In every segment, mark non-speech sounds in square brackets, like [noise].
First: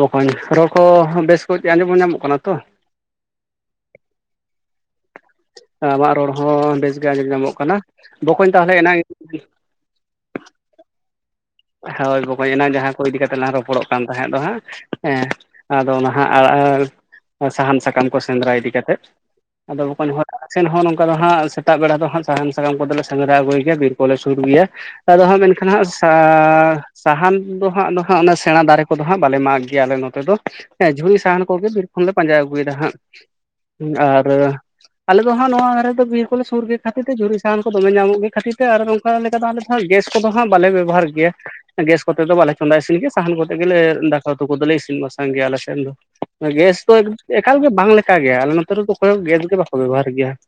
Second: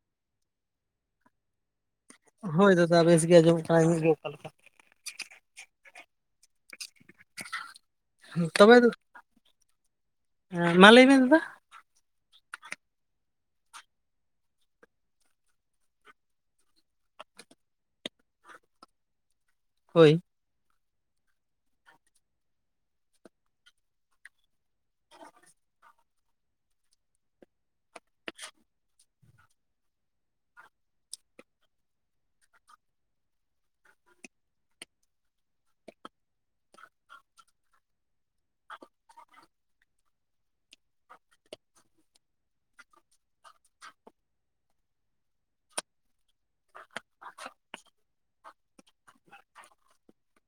ᱵᱚᱠᱚᱧ ᱨᱚᱲ ᱠᱚ ᱵᱮᱥ ᱠᱚᱡ ᱜᱮ ᱟᱸᱡᱚᱢ ᱧᱟᱢᱚᱜ ᱠᱟᱱᱟ ᱛᱚ? ᱫᱟ ᱵᱮᱥ ᱜᱮ ᱟᱸᱡᱚᱢᱚᱜ ᱠᱟᱱᱟ ᱾ ᱟᱵᱤᱱ ᱜᱮ ᱚᱠᱟ ᱞᱮᱠᱟ? ᱟᱢᱟᱜ ᱨᱚᱲ ᱦᱚᱸ ᱵᱮᱥ ᱜᱮ ᱟᱸᱡᱚᱢ ᱧᱟᱢᱚᱜ ᱠᱟᱱᱟ ᱾ ᱵᱚᱠᱚᱧ ᱛᱟᱦᱚᱞᱮ ᱮᱱᱟᱝᱼᱼ ᱦᱮᱸ ᱢᱟ ᱞᱟᱹᱭ ᱵᱤᱱ ᱫᱟᱫᱟ ᱾ ᱦᱚᱭ ᱵᱚᱠᱚᱧ ᱮᱱᱟᱝ ᱡᱟᱦᱟᱸ ᱠᱚ ᱤᱫᱤ ᱠᱟᱛᱮᱜ ᱞᱟᱝ ᱨᱚᱯᱚᱲᱚᱜ ᱠᱟᱱ ᱛᱟᱦᱮᱸᱫ ᱫᱚ ᱦᱟᱸᱜ ᱦᱮᱸᱼᱼ ᱟᱫᱚ ᱚᱱᱟ ᱦᱟᱸᱜ ᱟ ᱟ ᱥᱟᱦᱟᱱ ᱥᱟᱠᱟᱢ ᱠᱚ ᱥᱮᱸᱫᱽᱨᱟ ᱤᱫᱤ ᱠᱟᱛᱮᱫ, ᱟᱫᱚ ᱵᱚᱠᱚᱧ ᱦᱳᱭ ᱱᱚ [inaudible] ᱥᱮᱱ ᱦᱚᱸ ᱱᱚᱝᱠᱟ ᱫᱚ ᱦᱟᱸᱜ ᱥᱮᱛᱟᱜ ᱵᱮᱲᱟ ᱫᱚ ᱦᱟᱸᱜ ᱥᱟᱦᱟᱱ ᱥᱟᱠᱟᱢ ᱠᱚᱫᱚ ᱞᱮ ᱥᱮᱸᱫᱽᱨᱟ ᱟᱹᱜᱩᱭᱮ ᱜᱮᱭᱟ, ᱵᱤᱨ ᱠᱚᱞᱮ ᱥᱩᱨ ᱜᱮᱭᱟ ᱾ ᱟᱫᱚ ᱦᱟᱸ ᱢᱮᱱᱠᱷᱟᱱ ᱦᱟᱸᱜ ᱥᱟᱼᱼ ᱟ ᱥᱟᱦᱟᱱ ᱫᱚ ᱦᱟᱸᱜ ᱱᱟ ᱦᱟᱸᱜ ᱚᱱᱟ ᱥᱮᱬᱟ ᱫᱟᱨᱮ ᱠᱚᱫᱚ ᱦᱟᱸᱜ ᱵᱟᱞᱮ ᱢᱟᱜᱽ ᱜᱮᱭᱟ ᱟᱞᱮ ᱱᱚᱛᱮ ᱫᱚ ᱾ ᱦᱮᱸ ᱡᱷᱩᱨᱤ ᱥᱟᱦᱟᱱ ᱠᱚᱜᱮ ᱵᱤᱨ ᱠᱷᱚᱱᱞᱮ ᱯᱟᱸᱡᱟ ᱟᱹᱜᱩᱭᱮᱫᱟ ᱦᱟᱸᱜ, ᱟᱨᱼᱼ ᱟᱞᱮ ᱫᱚ ᱦᱟᱸᱜ ᱱᱚᱣᱟ ᱨᱮ ᱵᱤᱨ ᱠᱚᱞᱮ ᱥᱩᱨ ᱜᱮᱭᱟ ᱠᱷᱟᱹᱛᱤᱨ ᱛᱮ ᱡᱷᱩᱨᱤ ᱥᱟᱦᱟᱱ ᱠᱚ ᱫᱚᱢᱮ ᱧᱟᱢᱚᱜ ᱜᱮ ᱠᱷᱟᱹᱤᱨ ᱛᱮ ᱟᱨ ᱱᱚᱝᱼᱼ ᱚᱱᱠᱟ ᱞᱮᱠᱟ ᱫᱚ ᱟᱞᱮ ᱫᱚ ᱱᱚᱜᱼᱚᱭ ᱜᱮᱥ ᱠᱚᱫᱚ ᱦᱟᱸᱜ ᱵᱟᱞᱮ ᱵᱮᱵᱚᱦᱟᱨ ᱜᱮᱭᱟ ᱾ ᱜᱮᱥ ᱠᱚᱛᱮ ᱫᱚ ᱵᱟᱞᱮ ᱪᱚᱸᱫᱟ ᱤᱥᱤᱱ ᱜᱮᱭᱟ ᱥᱟᱦᱟᱱ ᱠᱚᱛᱮ ᱜᱮᱞᱮ, ᱫᱟᱠᱟ ᱩᱛᱩ ᱠᱚᱫᱚ ᱞᱮ ᱤᱥᱤᱱ ᱵᱟᱥᱟᱝ ᱜᱮᱭᱟ ᱟᱞᱮ ᱥᱮᱱ ᱫᱚ ᱾ ᱜᱮᱥ ᱫᱚ ᱮᱠᱟᱞ ᱜᱮ ᱵᱟᱝ ᱞᱮᱠᱟ ᱜᱮᱭᱟ, ᱟᱞᱮ ᱱᱚᱛᱮ ᱨᱮᱫᱚ ᱚᱠᱚᱭ ᱦᱚᱸ ᱜᱮᱥ ᱜᱮ ᱵᱟᱠᱚ ᱵᱮᱵᱚᱦᱟᱨ ᱜᱮᱭᱟ ᱾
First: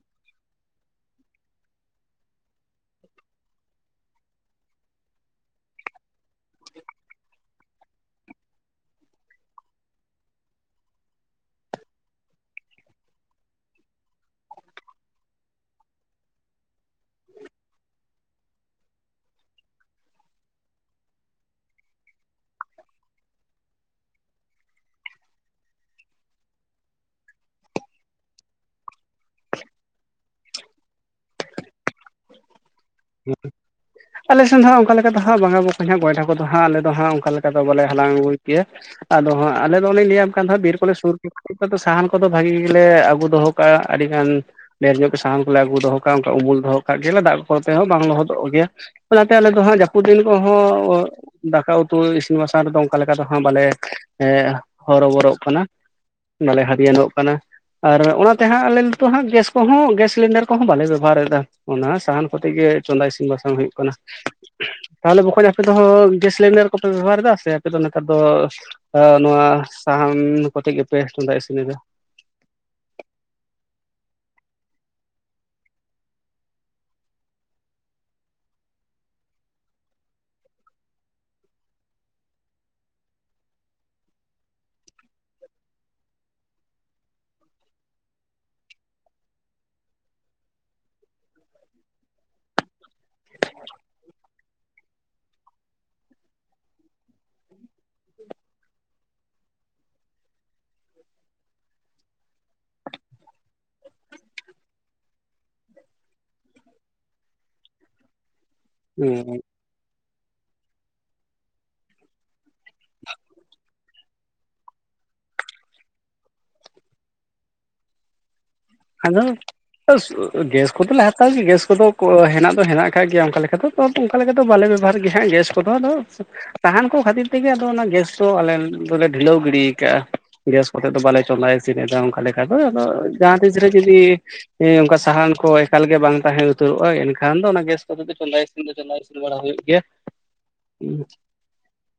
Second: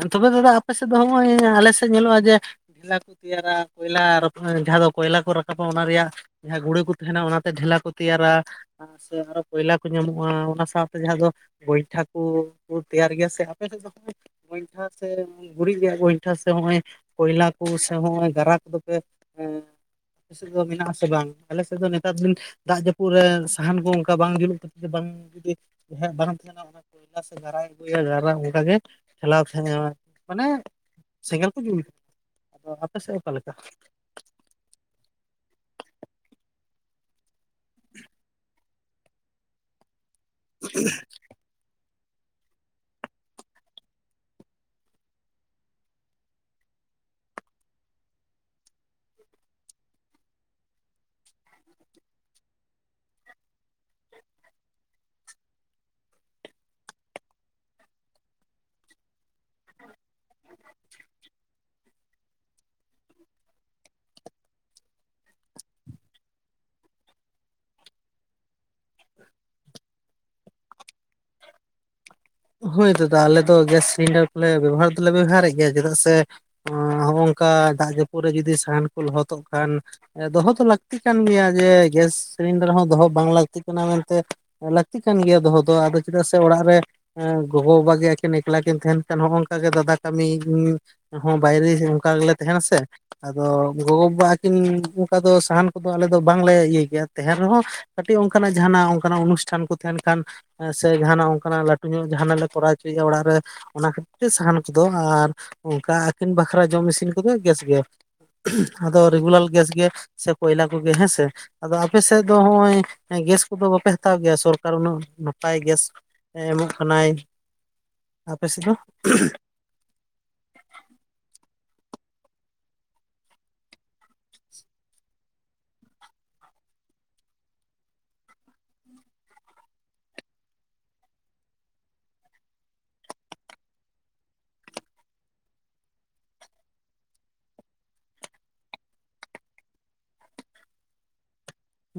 ᱦᱮᱸ ᱛᱚᱵᱮ ᱫᱟᱫᱟ ᱟᱯᱮ ᱥᱮᱫ ᱫᱚ ᱦᱚᱸᱜᱼᱚᱭ ᱟᱞᱮ ᱥᱮᱫ ᱧᱮᱞᱚᱜᱼᱟ ᱡᱮᱼᱼ ᱠᱚᱭᱞᱟ ᱠᱚ ᱛᱮᱭᱟᱨᱟ, ᱠᱚᱭᱞᱟ ᱡᱟᱦᱟᱸ ᱫᱚ ᱠᱚᱭᱞᱟ ᱠᱚ ᱨᱟᱠᱟᱵᱟ ᱚᱱᱟ ᱨᱮᱭᱟᱜ ᱾ ᱡᱟᱦᱟᱸ ᱜᱩᱲᱟᱹ ᱠᱚ ᱛᱟᱸᱦᱮᱱᱟ ᱚᱱᱟᱛᱮ ᱰᱷᱮᱞᱟ ᱠᱚ ᱛᱮᱭᱟᱨᱟ ᱾ ᱥᱮ ᱟᱨᱚ ᱠᱚᱭᱞᱟ ᱠᱚ ᱧᱟᱢᱚᱜᱼᱟ, ᱚᱱᱟ ᱥᱟᱶᱛᱮ ᱡᱟᱦᱟᱸ ᱫᱚᱼᱼ ᱜᱚᱭᱴᱷᱟ ᱠᱚ, ᱠᱚ ᱛᱮᱭᱟᱨ ᱜᱮᱭᱟ ᱥᱮ ᱟᱯᱮᱥᱮᱫ ᱫᱚ ᱾ ᱜᱚᱭᱴᱷᱟ ᱥᱮ ᱜᱩᱨᱤᱡ ᱨᱮᱭᱟᱜ ᱜᱚᱭᱴᱟ, ᱥᱮ ᱦᱚᱜᱼᱚᱭ ᱠᱚᱭᱞᱟ ᱠᱚ, ᱥᱮ ᱱᱚᱜᱼᱚᱭ ᱜᱟᱨᱟᱠ ᱠᱚ ᱯᱮᱼᱼ ᱦᱮᱸ ᱥᱤᱢᱟᱹ ᱢᱮᱱᱟᱜ ᱟᱥᱮ ᱵᱟᱝ? ᱟᱞᱮ ᱥᱮᱫ ᱫᱚ ᱱᱮᱛᱟᱨ ᱫᱤᱱᱼᱼ ᱫᱟᱜ ᱡᱟᱹᱯᱩᱫ ᱨᱮ ᱥᱟᱦᱟᱱ ᱠᱚ ᱚᱱᱠᱟ ᱵᱟᱝ ᱡᱩᱞᱩᱜ [inaudible] ᱛ ᱡ ᱵᱟᱝ ᱡᱩᱫᱤ ᱦᱮᱡ ᱵᱟᱝ [inaudible] ᱛᱟᱦᱮᱱᱟ ᱠᱚᱭᱞᱟ ᱥᱮ ᱫᱷᱟᱨᱟᱭ ᱟᱹᱜᱩᱭᱟ ᱫᱷᱟᱨᱟ ᱚᱱᱠᱟᱜ ᱜᱮ ᱾ ᱴᱷᱮᱞᱟᱣ ᱠᱷ [unintelligible] ᱢᱟᱱᱮ ᱥᱮᱸᱜᱮᱞ ᱠᱚ ᱡᱩᱞᱟ, ᱟᱫᱚ ᱟᱯᱮ ᱥᱮᱫ ᱚᱠᱟ ᱞᱮᱠᱟ? ᱟᱞᱮ ᱥᱮᱫ ᱫᱚ ᱦᱟᱸᱜ ᱚᱱᱠᱟ ᱞᱮᱠᱟ ᱫᱚ ᱦᱟᱸᱜ ᱵᱟᱝᱟ ᱵᱚᱠᱚᱧ, ᱜᱚᱭᱴᱷᱟ ᱠᱚ ᱫᱚ ᱦᱟᱸᱜ ᱟᱞᱮ ᱫᱚ ᱦᱟᱸᱜ ᱚᱱᱠᱟ ᱞᱮᱠᱟ ᱫᱚ ᱵᱟᱞᱮ ᱦᱟᱞᱟᱝ ᱟᱹᱜᱩᱭ ᱠᱮᱭᱟ ᱾ ᱟᱫᱚ ᱦᱟᱸᱜ ᱟᱞᱮ ᱫᱚ ᱚᱱᱮᱧ ᱞᱟᱹᱭᱟᱢ ᱠᱟᱱ ᱫᱚ ᱵᱤᱨ ᱠᱚᱞᱮ ᱥᱩᱨ ᱠᱮᱫ [unintelligible] ᱥᱟᱦᱟᱱᱼᱼ ᱠᱚᱫᱚ ᱵᱷᱟᱹᱜᱤ ᱜᱮᱞᱮ ᱟᱹᱜᱩ ᱫᱚᱦᱚ ᱠᱟᱜᱼᱟ, ᱟᱹᱰᱤ ᱜᱟᱱ ᱰᱷᱮᱨ ᱧᱚᱜ ᱜᱮ ᱥᱟᱦᱟᱱ ᱠᱚᱞᱮ ᱟᱹᱩ ᱫᱚᱦᱚ ᱠᱟᱜᱼᱟ, ᱚᱱᱠᱟ ᱩᱢᱩᱞ ᱫᱚᱦᱚ ᱠᱟᱜᱼᱟ ᱾ ᱠᱟᱜ ᱜᱮᱭᱟᱞᱟ ᱫᱟᱜ ᱠᱚᱛᱮ ᱦᱚᱸ ᱵᱟᱝ ᱞᱚᱦᱚᱫᱚᱜ ᱜᱮᱭᱟ᱾ ᱚᱱᱟᱛᱮ ᱟᱞᱮ ᱫᱚ ᱦᱟᱸᱜ ᱡᱟᱹᱯᱩᱫ ᱫᱤᱱ ᱠᱚᱦᱚᱸ, ᱫᱟᱠᱟ ᱩᱛᱩ ᱤᱥᱤᱱ ᱵᱟᱥᱟᱝ ᱨᱮᱫᱚ ᱚᱝᱠᱟ ᱞᱮᱠᱟ ᱫᱚ ᱦᱟᱸᱜ ᱵᱟᱞᱮ ᱮᱸ ᱦᱚᱨᱚ ᱵᱚᱨᱚᱜ ᱠᱟᱱᱟ᱾ ᱵᱟᱞᱮ ᱦᱟᱨᱤᱭᱟᱹᱱᱚᱜ ᱠᱟᱱᱟ, ᱟᱨ ᱚᱱᱟᱛᱮ ᱦᱟᱸᱜ ᱟᱞᱮ ᱱᱤᱛᱚ ᱦᱟᱸᱜ ᱜᱮᱥ ᱠᱚᱦᱚᱸ ᱜᱮᱥ ᱥᱤᱞᱤᱱᱰᱟᱨ ᱠᱚᱦᱚᱸ ᱵᱟᱞᱮ ᱵᱮᱵᱚᱦᱟᱨ ᱮᱫᱟ, ᱚᱱᱟ ᱥᱟᱦᱟᱱ ᱠᱚᱛᱮ ᱜᱮ ᱪᱚᱸᱫᱟ ᱤᱥᱤᱱ ᱵᱟᱥᱟᱝ ᱦᱩᱭᱩᱜ ᱠᱟᱱᱟ᱾ ᱛᱟᱦᱚᱞᱮ ᱵᱚᱠᱚᱧ ᱟᱯᱮ ᱫᱚᱦᱚ ᱜᱮᱥ ᱥᱤᱞᱤᱱᱰᱟᱨ ᱠᱚᱯᱮ ᱵᱮᱵᱚᱦᱟᱨ ᱮᱫᱟ ᱥᱮ ᱟᱯᱮ ᱫᱚ ᱱᱮᱛᱟᱨ ᱫᱚ ᱟ ᱱᱚᱣᱟ ᱥᱟᱦᱟᱱ ᱠᱚᱛᱮ ᱜᱮᱯᱮ ᱪᱚᱸᱫᱟ ᱤᱥᱤᱱ ᱮᱫᱟ? ᱦᱳᱭ ᱫᱟᱫᱟ ᱟᱞᱮ ᱫᱚ ᱜᱮᱥ ᱥᱤᱞᱤᱱᱰᱟᱨ ᱠᱚᱞᱮ ᱵᱮᱵᱚᱦᱟᱨ ᱫᱚᱞᱮ ᱵᱮᱵᱚᱦᱟᱨᱮᱜ ᱜᱮᱭᱟ ᱪᱮᱫᱟᱜ ᱥᱮ, ᱦᱚᱸᱜ-ᱚ ᱱᱚᱝᱠᱟ ᱫᱟᱜ ᱡᱟᱹᱯᱩᱫ ᱨᱮ ᱡᱩᱫᱤ ᱥᱟᱦᱟᱱ ᱠᱚ ᱞᱚᱦᱚᱫᱚᱜ ᱠᱷᱟᱱ ᱫᱚᱦᱚ ᱫᱚ ᱞᱟᱠᱛᱤ ᱠᱟᱱ ᱜᱮᱭᱟ ᱡᱮ ᱜᱮᱥ ᱥᱤᱞᱤᱱᱰᱟᱨ ᱦᱚᱸ ᱫᱚᱦᱚ ᱵᱟᱝ ᱞᱟᱠᱛᱤ ᱠᱟᱱᱟ ᱢᱮᱱᱛᱮ ᱞᱟᱠᱛᱤ ᱠᱟᱱ ᱜᱮᱭᱟ ᱫᱚᱦᱚ ᱫᱚ ᱟᱫᱚ ᱪᱮᱫᱟᱜ ᱥᱮ ᱚᱲᱟᱜ ᱨᱮ ᱮᱸ ᱜᱚᱜᱚᱼᱵᱟᱵᱟ ᱜᱮ ᱟᱠᱤᱱ ᱮᱠᱞᱟ ᱠᱤᱱ ᱛᱟᱦᱮᱸᱱ ᱠᱟᱱ ᱦᱚᱸᱜ-ᱚ ᱚᱝᱠᱟ ᱜᱮ ᱫᱟᱫᱟ ᱠᱟᱢᱤ [inaudible] ᱦᱚᱸ ᱵᱟᱭᱨᱮ ᱥᱮᱫ ᱚᱝᱠᱟ ᱜᱮᱞᱮ ᱛᱟᱦᱮᱸᱱᱟ ᱥᱮ᱾ ᱟᱫᱚ ᱜᱚᱜᱚ-ᱵᱟᱵᱟ ᱟᱠᱤᱱ ᱚᱝᱠᱟ ᱫᱚ ᱥᱟᱦᱟᱱ ᱠᱚᱫᱚ ᱟᱞᱮ ᱫᱚ ᱵᱟᱝᱞᱮ ᱤᱭᱟᱹᱭ ᱜᱮᱭᱟ ᱛᱟᱦᱮᱸᱱ ᱨᱮᱦᱚᱸ ᱠᱟᱹᱴᱤᱡ ᱚᱝᱠᱟᱱᱟᱜ ᱡᱟᱦᱟᱸᱱᱟᱜ ᱚᱝᱠᱟᱱᱟᱜ ᱚᱱᱩᱥᱴᱷᱟᱱ ᱠᱚ ᱛᱟᱦᱮᱸᱱ ᱠᱷᱟᱱ, ᱥᱮ ᱡᱟᱦᱟᱸᱱᱟᱜ ᱚᱝᱠᱟᱱᱟᱜ ᱞᱟᱹ ᱴᱩ ᱧᱚᱜ ᱡᱟᱦᱟᱸᱱᱟᱜ ᱞᱮ ᱠᱚᱨᱟᱣ ᱦᱚᱪᱚᱭᱮᱜ-ᱟ ᱚᱲᱟᱜ ᱨᱮ, ᱚᱱᱟ ᱠᱷᱟᱹᱤᱨ ᱛᱮ ᱥᱟᱦᱟᱱ ᱛᱮᱫᱚ ᱟᱨ ᱚᱝᱠᱟ ᱟᱹᱠᱤᱱ ᱵᱟᱠᱷᱨᱟ ᱡᱚᱢ ᱤᱥᱤᱱ ᱠᱚᱫᱚ ᱜᱮᱥ ᱜᱮ᱾ ᱟᱫᱚ ᱨᱮᱜᱩᱞᱟᱞ ᱜᱮᱥ ᱜᱮ ᱥᱮ ᱠᱚᱭᱞᱟ ᱠᱚᱜᱮ ᱦᱮᱸ ᱥᱮ ᱾ ᱟᱫᱚ ᱟᱯᱮ ᱥᱮᱫ ᱫᱚ ᱦᱚᱸᱜᱼᱚᱭ ᱜᱮᱥ ᱠᱚᱫᱚ ᱵᱟᱯᱮ ᱦᱟᱛᱟᱣ ᱜᱮᱭᱟ ᱥᱚᱨᱠᱟᱨ ᱩᱱᱟᱹᱜ ᱱᱟᱯᱟᱭ ᱜᱮᱥ ᱮ ᱮᱢᱚᱜ ᱠᱟᱱᱟᱭ᱾ ᱟᱯᱮ ᱥᱮᱫ ᱫᱚ? ᱟᱫᱚ, [inaudible] ᱜᱮᱥ ᱠᱚᱫᱚᱞᱮ ᱦᱟᱛᱟᱣ ᱜᱮ ᱜᱮᱥ ᱠᱚᱫᱚ ᱦᱮᱱᱟᱜ ᱫᱚ ᱦᱮᱱᱟᱜ ᱠᱟᱜ ᱜᱮᱭᱟ ᱚᱝᱠᱟ ᱞᱮᱠᱟ ᱫᱚ ᱵᱟᱴ ᱚᱝᱠᱟ ᱞᱮᱠᱟ ᱫᱚ ᱵᱟᱞᱮ ᱵᱮᱵᱚᱦᱟᱨ ᱜᱮ ᱦᱟᱸᱜ ᱜᱮᱥ ᱠᱚᱫᱚ ᱟᱫᱚ, ᱥᱟᱦᱟᱱ ᱠᱚ ᱠᱷᱟᱛᱤᱨ ᱛᱮᱜᱮ ᱟᱫᱚ ᱚᱱᱟ ᱜᱮᱥ ᱫᱚ ᱟᱞᱮ ᱫᱚᱞᱮ ᱰᱷᱤᱞᱟᱹᱣ ᱜᱤᱰᱤ ᱠᱟᱜ-ᱟ ᱾ ᱜᱮᱥ ᱠᱚᱛᱮ ᱫᱚ ᱵᱟᱞᱮ ᱪᱚᱸᱫᱟ ᱤᱥᱤᱱᱮᱫᱟ ᱚᱝᱠᱟ ᱞᱮᱠᱟ ᱫᱚ, ᱟᱫᱚ ᱡᱟᱦᱟᱸ ᱛᱤᱥ ᱨᱮ ᱡᱩᱫᱤ ᱮᱸ ᱚᱝᱠᱟ ᱥᱟᱦᱟᱱ ᱠᱚ ᱮᱠᱟᱞ ᱜᱮ ᱵᱟᱝ ᱛᱟᱦᱮᱸ ᱩᱛᱟᱹᱨᱚᱜᱼᱟ ᱮᱱᱠᱷᱟᱱ ᱫᱚ ᱚᱱᱟ ᱜᱮᱥ ᱠᱚᱫᱚᱞᱮ ᱪᱚᱸᱫᱟᱭ ᱤᱥᱤᱱ ᱪᱟᱞᱟᱣ ᱤᱥᱤᱱ ᱵᱟᱲᱟ ᱦᱩᱭᱩᱜ ᱜᱮᱭᱟ᱾ ᱩᱸ ᱦᱩᱸᱜ᱾